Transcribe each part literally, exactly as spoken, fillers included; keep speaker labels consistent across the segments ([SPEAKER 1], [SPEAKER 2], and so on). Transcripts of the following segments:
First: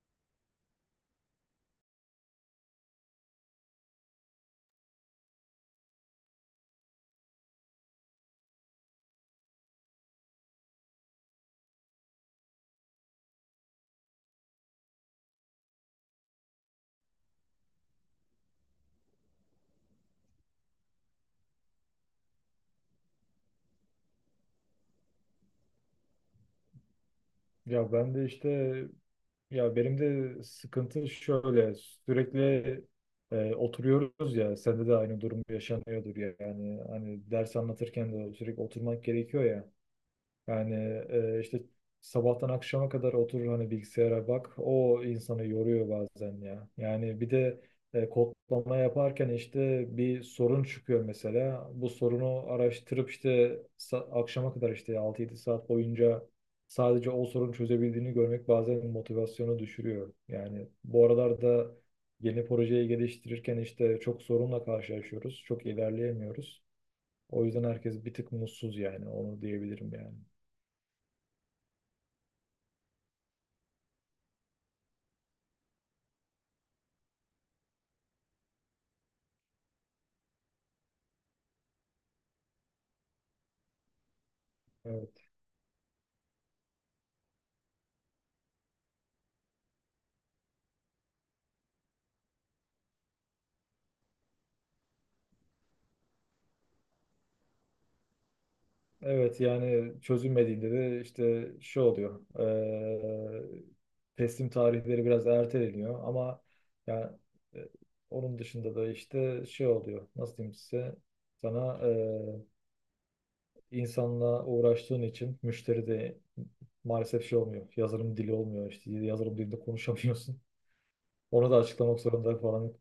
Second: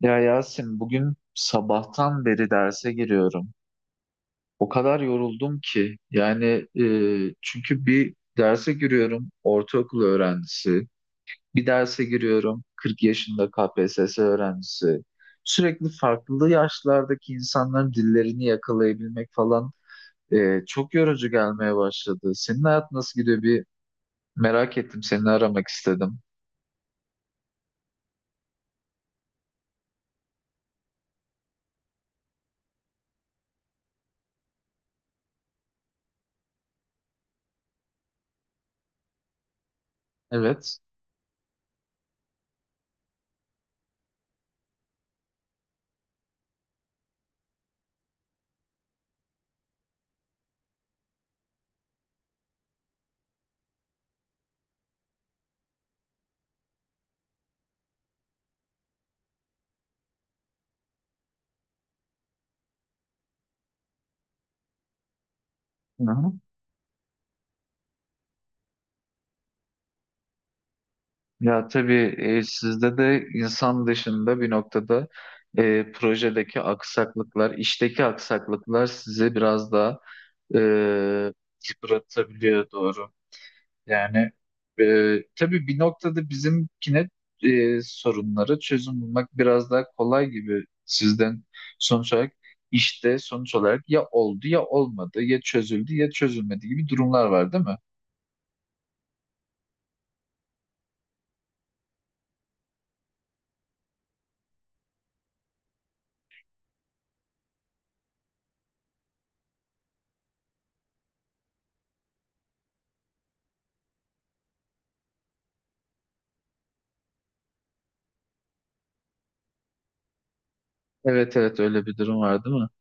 [SPEAKER 1] Ya Yasin bugün sabahtan beri derse giriyorum. O kadar yoruldum ki yani e, çünkü bir derse giriyorum ortaokul öğrencisi, bir derse giriyorum kırk yaşında K P S S öğrencisi. Sürekli farklı yaşlardaki insanların dillerini yakalayabilmek falan e, çok yorucu gelmeye başladı. Senin hayat nasıl gidiyor bir merak ettim, seni aramak istedim.
[SPEAKER 2] Ya ben de işte ya benim de sıkıntı şöyle sürekli e, oturuyoruz ya, sende de aynı durum yaşanıyordur ya, yani hani ders anlatırken de sürekli oturmak gerekiyor ya. Yani
[SPEAKER 1] Evet.
[SPEAKER 2] e, işte sabahtan akşama kadar oturur hani bilgisayara bak. O insanı yoruyor bazen ya. Yani bir de e, kodlama yaparken işte bir sorun çıkıyor mesela. Bu sorunu araştırıp işte sa- akşama kadar işte altı yedi saat boyunca sadece o sorunu çözebildiğini görmek bazen motivasyonu düşürüyor. Yani bu aralarda yeni projeyi geliştirirken işte çok sorunla karşılaşıyoruz. Çok
[SPEAKER 1] Hı hı.
[SPEAKER 2] ilerleyemiyoruz. O yüzden herkes bir tık mutsuz, yani onu diyebilirim yani.
[SPEAKER 1] Ya tabii, e, sizde de insan dışında bir noktada e, projedeki aksaklıklar, işteki aksaklıklar sizi biraz daha e, yıpratabiliyor, doğru. Yani e,
[SPEAKER 2] Evet.
[SPEAKER 1] tabii bir noktada bizimkine, e, sorunlara çözüm bulmak biraz daha kolay gibi sizden. Sonuç olarak işte sonuç olarak ya oldu ya olmadı, ya çözüldü ya çözülmedi gibi durumlar var, değil mi?
[SPEAKER 2] Evet, yani çözülmediğinde de işte şu oluyor. eee, teslim tarihleri biraz erteleniyor, ama yani e, onun dışında da işte şey oluyor. Nasıl diyeyim size? Sana eee insanla uğraştığın için müşteri de maalesef şey olmuyor. Yazılım dili olmuyor işte. Yazılım dilinde konuşamıyorsun.
[SPEAKER 1] Evet
[SPEAKER 2] Onu da
[SPEAKER 1] evet, öyle bir
[SPEAKER 2] açıklamak
[SPEAKER 1] durum
[SPEAKER 2] zorunda
[SPEAKER 1] var değil mi?
[SPEAKER 2] falan.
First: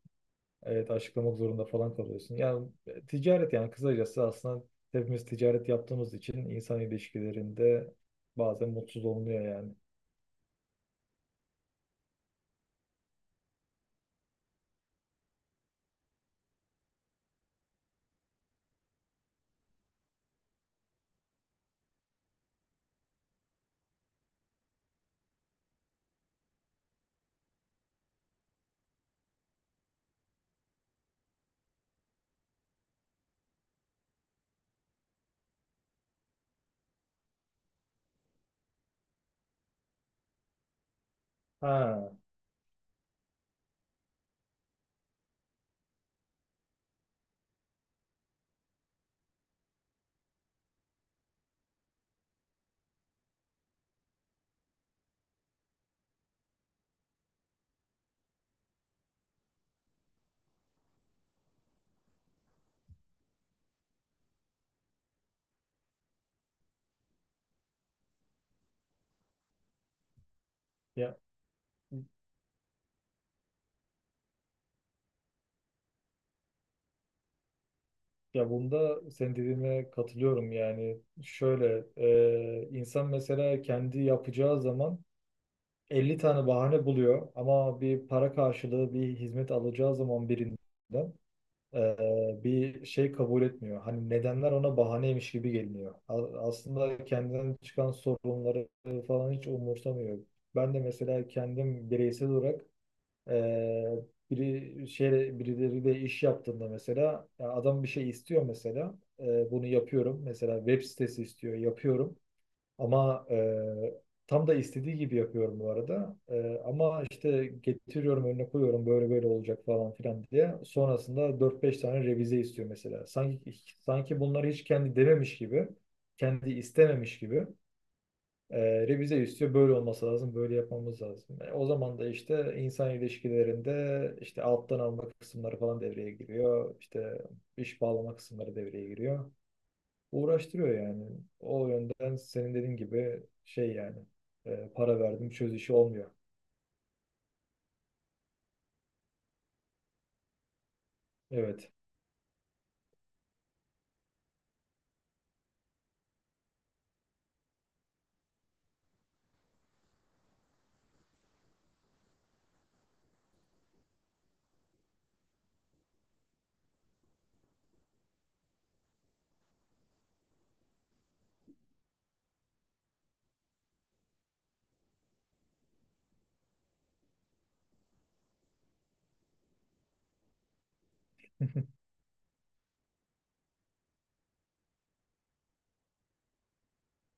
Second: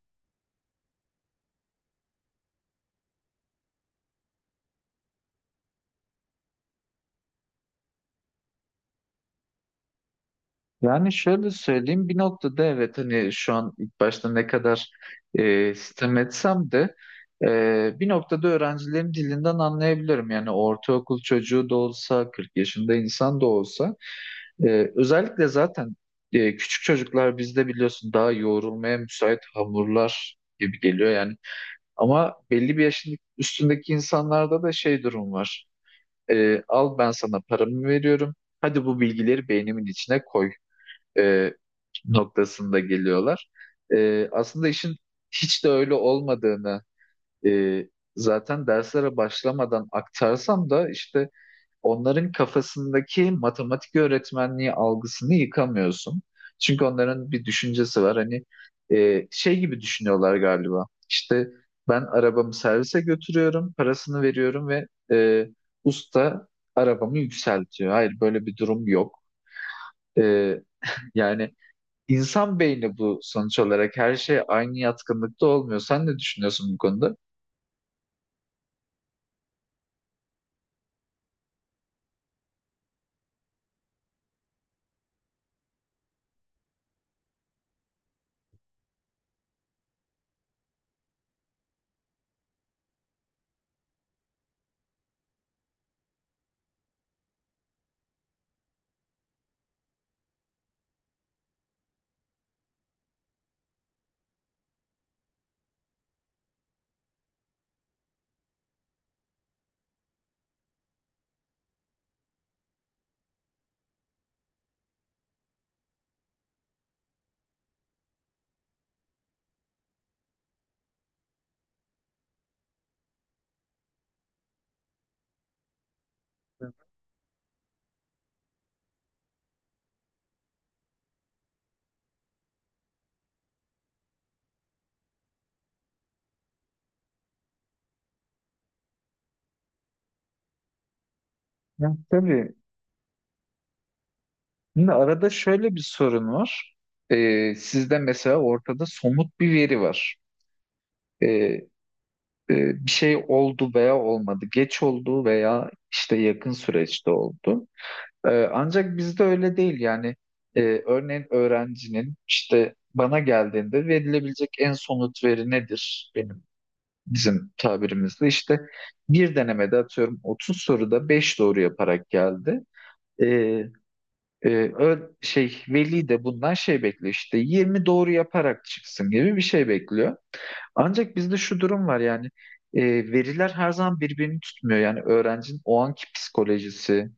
[SPEAKER 2] Evet, açıklamak zorunda falan kalıyorsun. Yani e, ticaret, yani kısacası aslında hepimiz ticaret yaptığımız için insan ilişkilerinde bazen mutsuz olmuyor yani.
[SPEAKER 1] Yani şöyle söyleyeyim, bir noktada evet, hani şu an ilk başta ne kadar e, sitem etsem de e, bir noktada öğrencilerin dilinden anlayabilirim. Yani ortaokul çocuğu da olsa, kırk yaşında insan da olsa, e, özellikle zaten e, küçük çocuklar bizde biliyorsun, daha yoğrulmaya müsait hamurlar gibi geliyor yani. Ama belli bir yaşın üstündeki insanlarda da şey durum var. E, al, ben sana paramı veriyorum. Hadi bu bilgileri beynimin içine koy. E,
[SPEAKER 2] Ha,
[SPEAKER 1] noktasında geliyorlar. Ee, aslında işin hiç de öyle olmadığını, e, zaten derslere başlamadan aktarsam da işte, onların kafasındaki matematik öğretmenliği algısını yıkamıyorsun. Çünkü onların bir düşüncesi var. Hani e, şey gibi düşünüyorlar galiba. İşte ben arabamı servise götürüyorum, parasını veriyorum ve e, usta arabamı yükseltiyor. Hayır, böyle bir durum yok. E,
[SPEAKER 2] ya
[SPEAKER 1] yani İnsan beyni bu, sonuç olarak her şey aynı yatkınlıkta olmuyor. Sen ne düşünüyorsun bu konuda?
[SPEAKER 2] ya bunda senin dediğine katılıyorum yani. Şöyle, e, insan mesela kendi yapacağı zaman elli tane bahane buluyor, ama bir para karşılığı bir hizmet alacağı zaman birinden e, bir şey kabul etmiyor. Hani nedenler ona bahaneymiş gibi geliniyor. A- Aslında kendinden çıkan sorunları falan hiç umursamıyor. Ben de mesela kendim bireysel olarak e, biri şey birileriyle iş yaptığımda, mesela ya adam bir şey istiyor mesela. E, bunu yapıyorum. Mesela web sitesi istiyor, yapıyorum. Ama e, tam da istediği gibi yapıyorum bu arada. E, ama işte getiriyorum önüne koyuyorum, böyle böyle olacak falan filan diye. Sonrasında dört beş tane revize istiyor mesela. Sanki sanki bunları hiç kendi dememiş gibi, kendi istememiş gibi e, revize istiyor. Böyle olması lazım, böyle yapmamız lazım. E, o zaman da işte insan ilişkilerinde işte alttan alma kısımları falan devreye giriyor. İşte iş bağlama kısımları devreye giriyor, uğraştırıyor yani. O
[SPEAKER 1] Hı.
[SPEAKER 2] yönden
[SPEAKER 1] Tabii.
[SPEAKER 2] senin dediğin gibi, şey yani, e,
[SPEAKER 1] Şimdi
[SPEAKER 2] para
[SPEAKER 1] arada
[SPEAKER 2] verdim çöz işi
[SPEAKER 1] şöyle bir
[SPEAKER 2] olmuyor.
[SPEAKER 1] sorun var. Ee, sizde mesela ortada somut bir veri var. Ee,
[SPEAKER 2] Evet,
[SPEAKER 1] e, Bir şey oldu veya olmadı. Geç oldu veya işte yakın süreçte oldu. Ee, ancak bizde öyle değil. Yani e, örneğin öğrencinin işte bana geldiğinde verilebilecek en somut veri nedir? Benim bizim tabirimizde işte, bir denemede atıyorum otuz soruda beş doğru yaparak geldi. Ee, e, ö- şey Veli de bundan şey bekliyor, işte yirmi doğru yaparak çıksın gibi bir şey bekliyor. Ancak bizde şu durum var yani, e, veriler her zaman birbirini tutmuyor. Yani öğrencinin o anki psikolojisi,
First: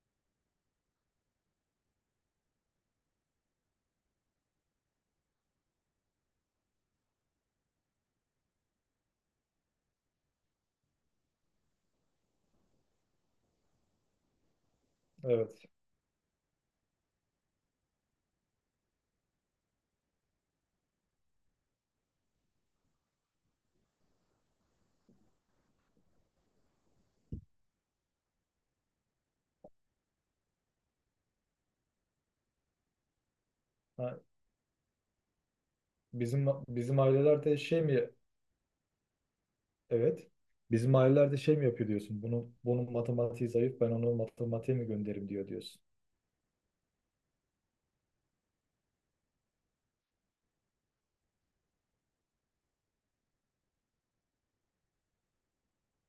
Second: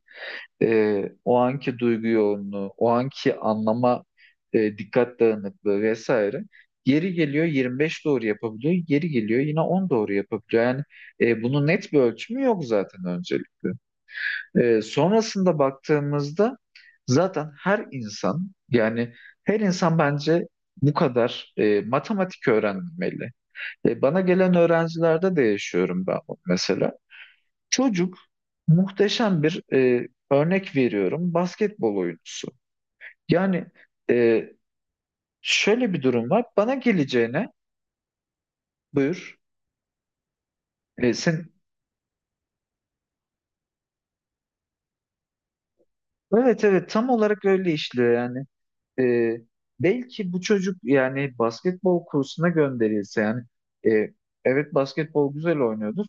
[SPEAKER 1] e, o anki duygu yoğunluğu, o anki anlama, e, dikkat dağınıklığı vesaire. Geri geliyor yirmi beş doğru yapabiliyor, geri geliyor yine on doğru yapabiliyor. Yani e, bunun net bir ölçümü yok zaten, öncelikle. E, sonrasında
[SPEAKER 2] evet.
[SPEAKER 1] baktığımızda zaten her insan, yani her insan bence bu kadar e, matematik öğrenmeli. E, bana gelen öğrencilerde de yaşıyorum ben bunu mesela. Çocuk muhteşem bir, e, örnek veriyorum, basketbol oyuncusu. Yani
[SPEAKER 2] Ha,
[SPEAKER 1] e, şöyle bir durum var.
[SPEAKER 2] bizim
[SPEAKER 1] Bana
[SPEAKER 2] bizim
[SPEAKER 1] geleceğine
[SPEAKER 2] ailelerde şey mi?
[SPEAKER 1] buyur.
[SPEAKER 2] Evet. Bizim
[SPEAKER 1] E, sen
[SPEAKER 2] ailelerde şey mi yapıyor diyorsun? Bunun bunun matematiği zayıf. Ben onu matematiğe mi gönderim diyor diyorsun.
[SPEAKER 1] evet evet, tam olarak öyle işliyor yani. e, Belki bu çocuk yani basketbol kursuna gönderilse, yani e, evet, basketbol güzel oynuyordur.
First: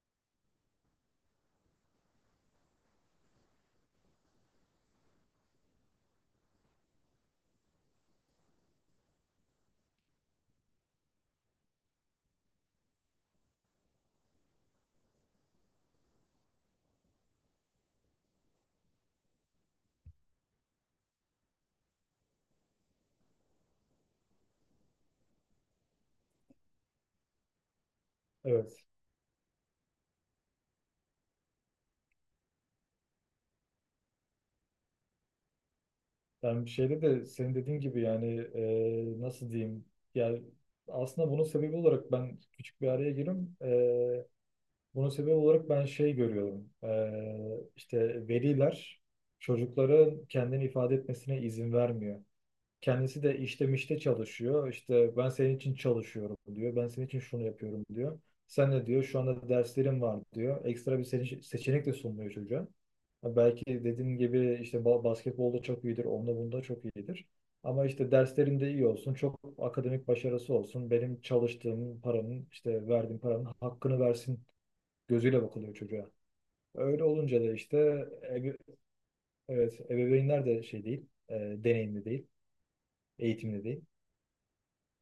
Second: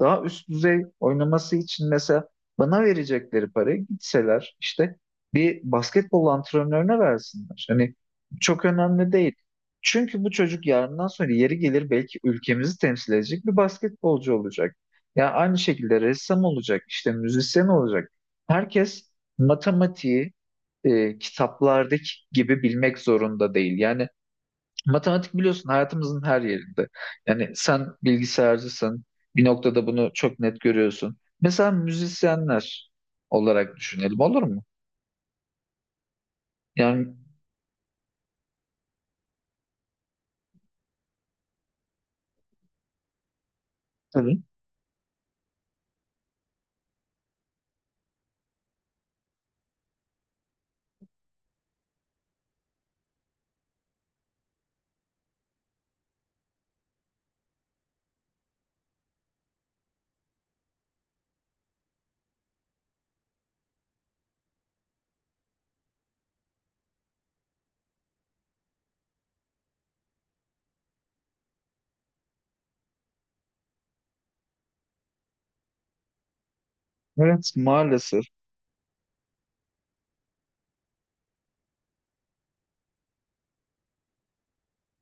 [SPEAKER 1] Daha üst düzey oynaması için mesela bana verecekleri parayı gitseler işte bir basketbol antrenörüne versinler. Hani çok önemli değil. Çünkü bu çocuk yarından sonra yeri gelir belki ülkemizi temsil edecek bir basketbolcu olacak. Yani aynı şekilde ressam olacak, işte müzisyen olacak. Herkes matematiği e, kitaplardaki gibi bilmek zorunda değil. Yani matematik biliyorsun hayatımızın her yerinde. Yani sen
[SPEAKER 2] Evet.
[SPEAKER 1] bilgisayarcısın, bir noktada bunu çok net görüyorsun. Mesela müzisyenler olarak düşünelim, olur mu?
[SPEAKER 2] Ben bir şeyde
[SPEAKER 1] Yani.
[SPEAKER 2] de senin dediğin gibi, yani e, nasıl diyeyim? Yani aslında bunun sebebi olarak ben küçük bir araya gireyim.
[SPEAKER 1] Tabii.
[SPEAKER 2] Bunun sebebi olarak ben şey görüyorum. Ee, işte veliler çocukların kendini ifade etmesine izin vermiyor. Kendisi de işte mişte çalışıyor. İşte ben senin için çalışıyorum diyor. Ben senin için şunu yapıyorum diyor. Sen de diyor şu anda derslerim var diyor. Ekstra bir seçe- seçenek de sunmuyor çocuğa. Ha, belki dediğin gibi işte ba- basketbolda çok iyidir. Onda bunda çok iyidir. Ama işte derslerinde iyi olsun, çok akademik başarısı olsun, benim çalıştığım paranın, işte verdiğim paranın hakkını versin gözüyle bakılıyor çocuğa. Öyle olunca da
[SPEAKER 1] Evet
[SPEAKER 2] işte
[SPEAKER 1] maalesef.
[SPEAKER 2] ebe- evet, ebeveynler de şey değil, e, deneyimli değil, eğitimli değil.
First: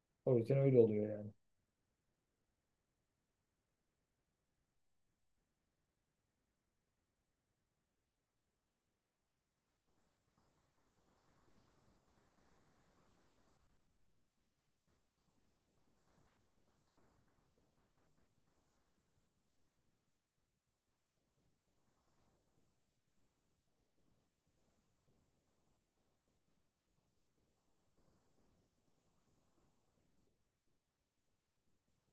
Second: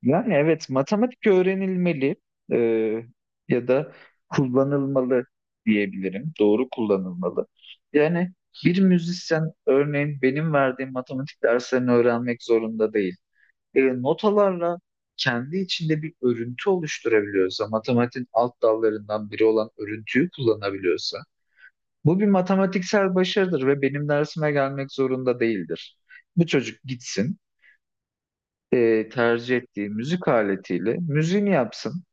[SPEAKER 1] Yani
[SPEAKER 2] O yüzden
[SPEAKER 1] evet,
[SPEAKER 2] öyle oluyor
[SPEAKER 1] matematik
[SPEAKER 2] yani.
[SPEAKER 1] öğrenilmeli e, ya da kullanılmalı diyebilirim. Doğru kullanılmalı. Yani bir müzisyen örneğin benim verdiğim matematik derslerini öğrenmek zorunda değil. E, notalarla kendi içinde bir örüntü oluşturabiliyorsa, matematiğin alt dallarından biri olan örüntüyü kullanabiliyorsa, bu bir matematiksel başarıdır ve benim dersime gelmek zorunda değildir. Bu çocuk gitsin, e, tercih ettiği müzik aletiyle müziğini yapsın.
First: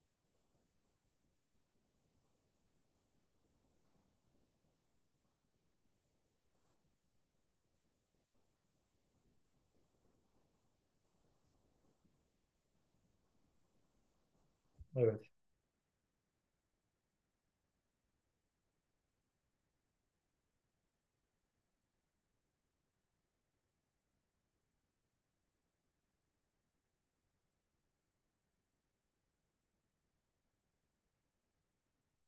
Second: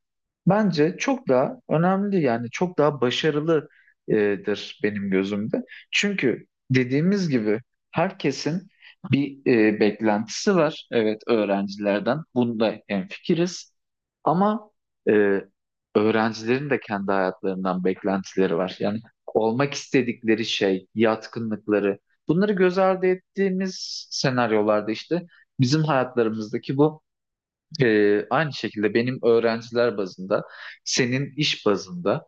[SPEAKER 1] Bence çok daha önemli, yani çok daha başarılıdır benim gözümde. Çünkü dediğimiz gibi herkesin bir e, beklentisi var. Evet, öğrencilerden bunda hemfikiriz. Ama
[SPEAKER 2] Evet.
[SPEAKER 1] e, öğrencilerin de kendi hayatlarından beklentileri var. Yani olmak istedikleri şey, yatkınlıkları, bunları göz ardı ettiğimiz senaryolarda işte bizim hayatlarımızdaki bu, ee, aynı şekilde benim öğrenciler bazında, senin iş bazında,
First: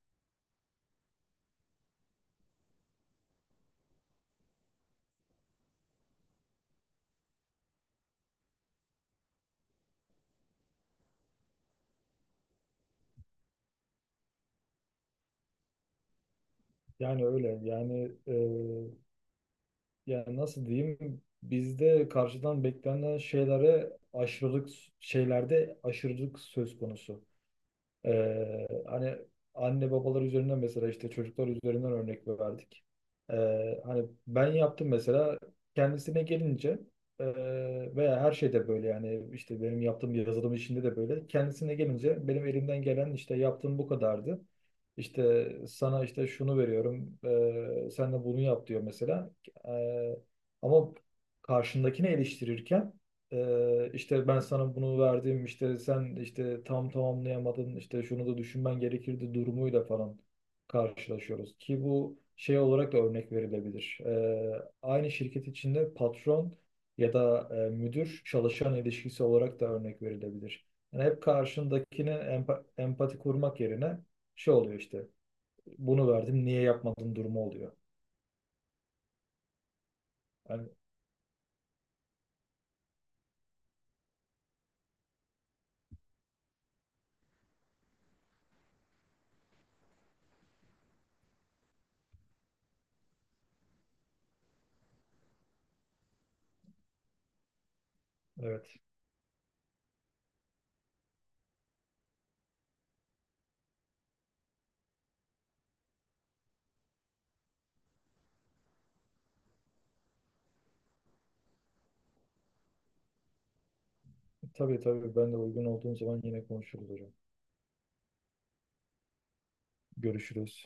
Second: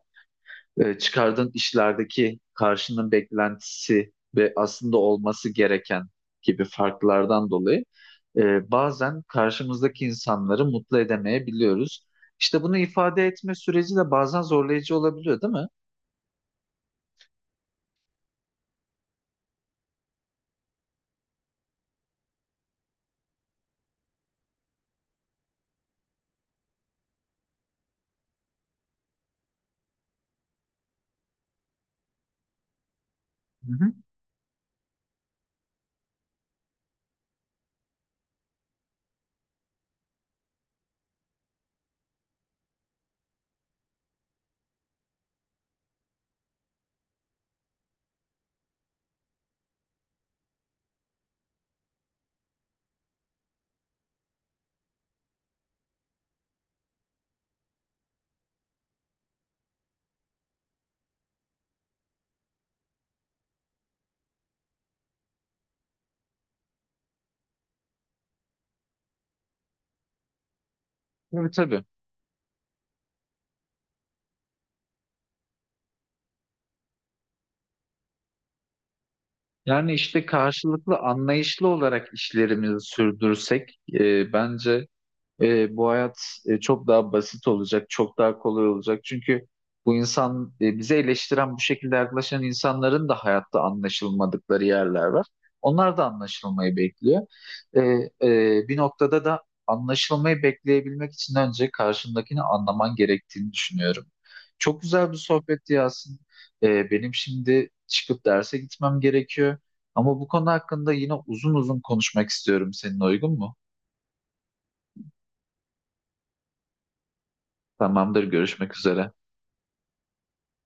[SPEAKER 1] e, çıkardığın işlerdeki karşının beklentisi ve aslında olması gereken gibi farklardan dolayı e, bazen karşımızdaki insanları mutlu edemeyebiliyoruz. İşte bunu ifade etme süreci de bazen zorlayıcı olabiliyor, değil mi?
[SPEAKER 2] Yani öyle. Yani e, yani nasıl diyeyim? Bizde karşıdan beklenen şeylere aşırılık şeylerde aşırılık söz konusu. Ee, hani anne babalar üzerinden, mesela işte çocuklar üzerinden örnek verdik.
[SPEAKER 1] Hı
[SPEAKER 2] Ee,
[SPEAKER 1] hı.
[SPEAKER 2] hani ben yaptım mesela kendisine gelince, e, veya her şeyde böyle yani, işte benim yaptığım yazılım işinde de böyle kendisine gelince benim elimden gelen, işte yaptığım bu kadardı. İşte sana işte şunu veriyorum, ee, sen de bunu yap diyor mesela. Ee, ama karşındakini eleştirirken, ee, işte ben sana bunu verdim, işte sen işte tam tamamlayamadın, işte şunu da düşünmen gerekirdi durumuyla falan karşılaşıyoruz ki bu şey olarak da örnek verilebilir. Ee, aynı şirket içinde patron ya da e, müdür çalışan ilişkisi olarak da örnek verilebilir. Yani hep
[SPEAKER 1] Tabii tabii.
[SPEAKER 2] karşındakine empa- empati kurmak yerine şey oluyor, işte bunu verdim niye yapmadın durumu oluyor.
[SPEAKER 1] Yani işte
[SPEAKER 2] Yani
[SPEAKER 1] karşılıklı anlayışlı olarak işlerimizi sürdürsek e, bence e, bu hayat e, çok daha basit olacak, çok daha kolay olacak. Çünkü bu insan, e, bize eleştiren bu şekilde yaklaşan insanların da hayatta anlaşılmadıkları yerler var. Onlar da anlaşılmayı bekliyor. E, e,
[SPEAKER 2] evet,
[SPEAKER 1] bir noktada da anlaşılmayı bekleyebilmek için önce karşındakini anlaman gerektiğini düşünüyorum. Çok güzel bir sohbetti Yasin. E, benim şimdi çıkıp derse gitmem gerekiyor. Ama bu konu hakkında yine uzun uzun konuşmak istiyorum. Seninle uygun mu?
[SPEAKER 2] tabii, tabii, ben de uygun olduğum zaman yine konuşuruz hocam.
[SPEAKER 1] Tamamdır, görüşmek üzere.
[SPEAKER 2] Görüşürüz.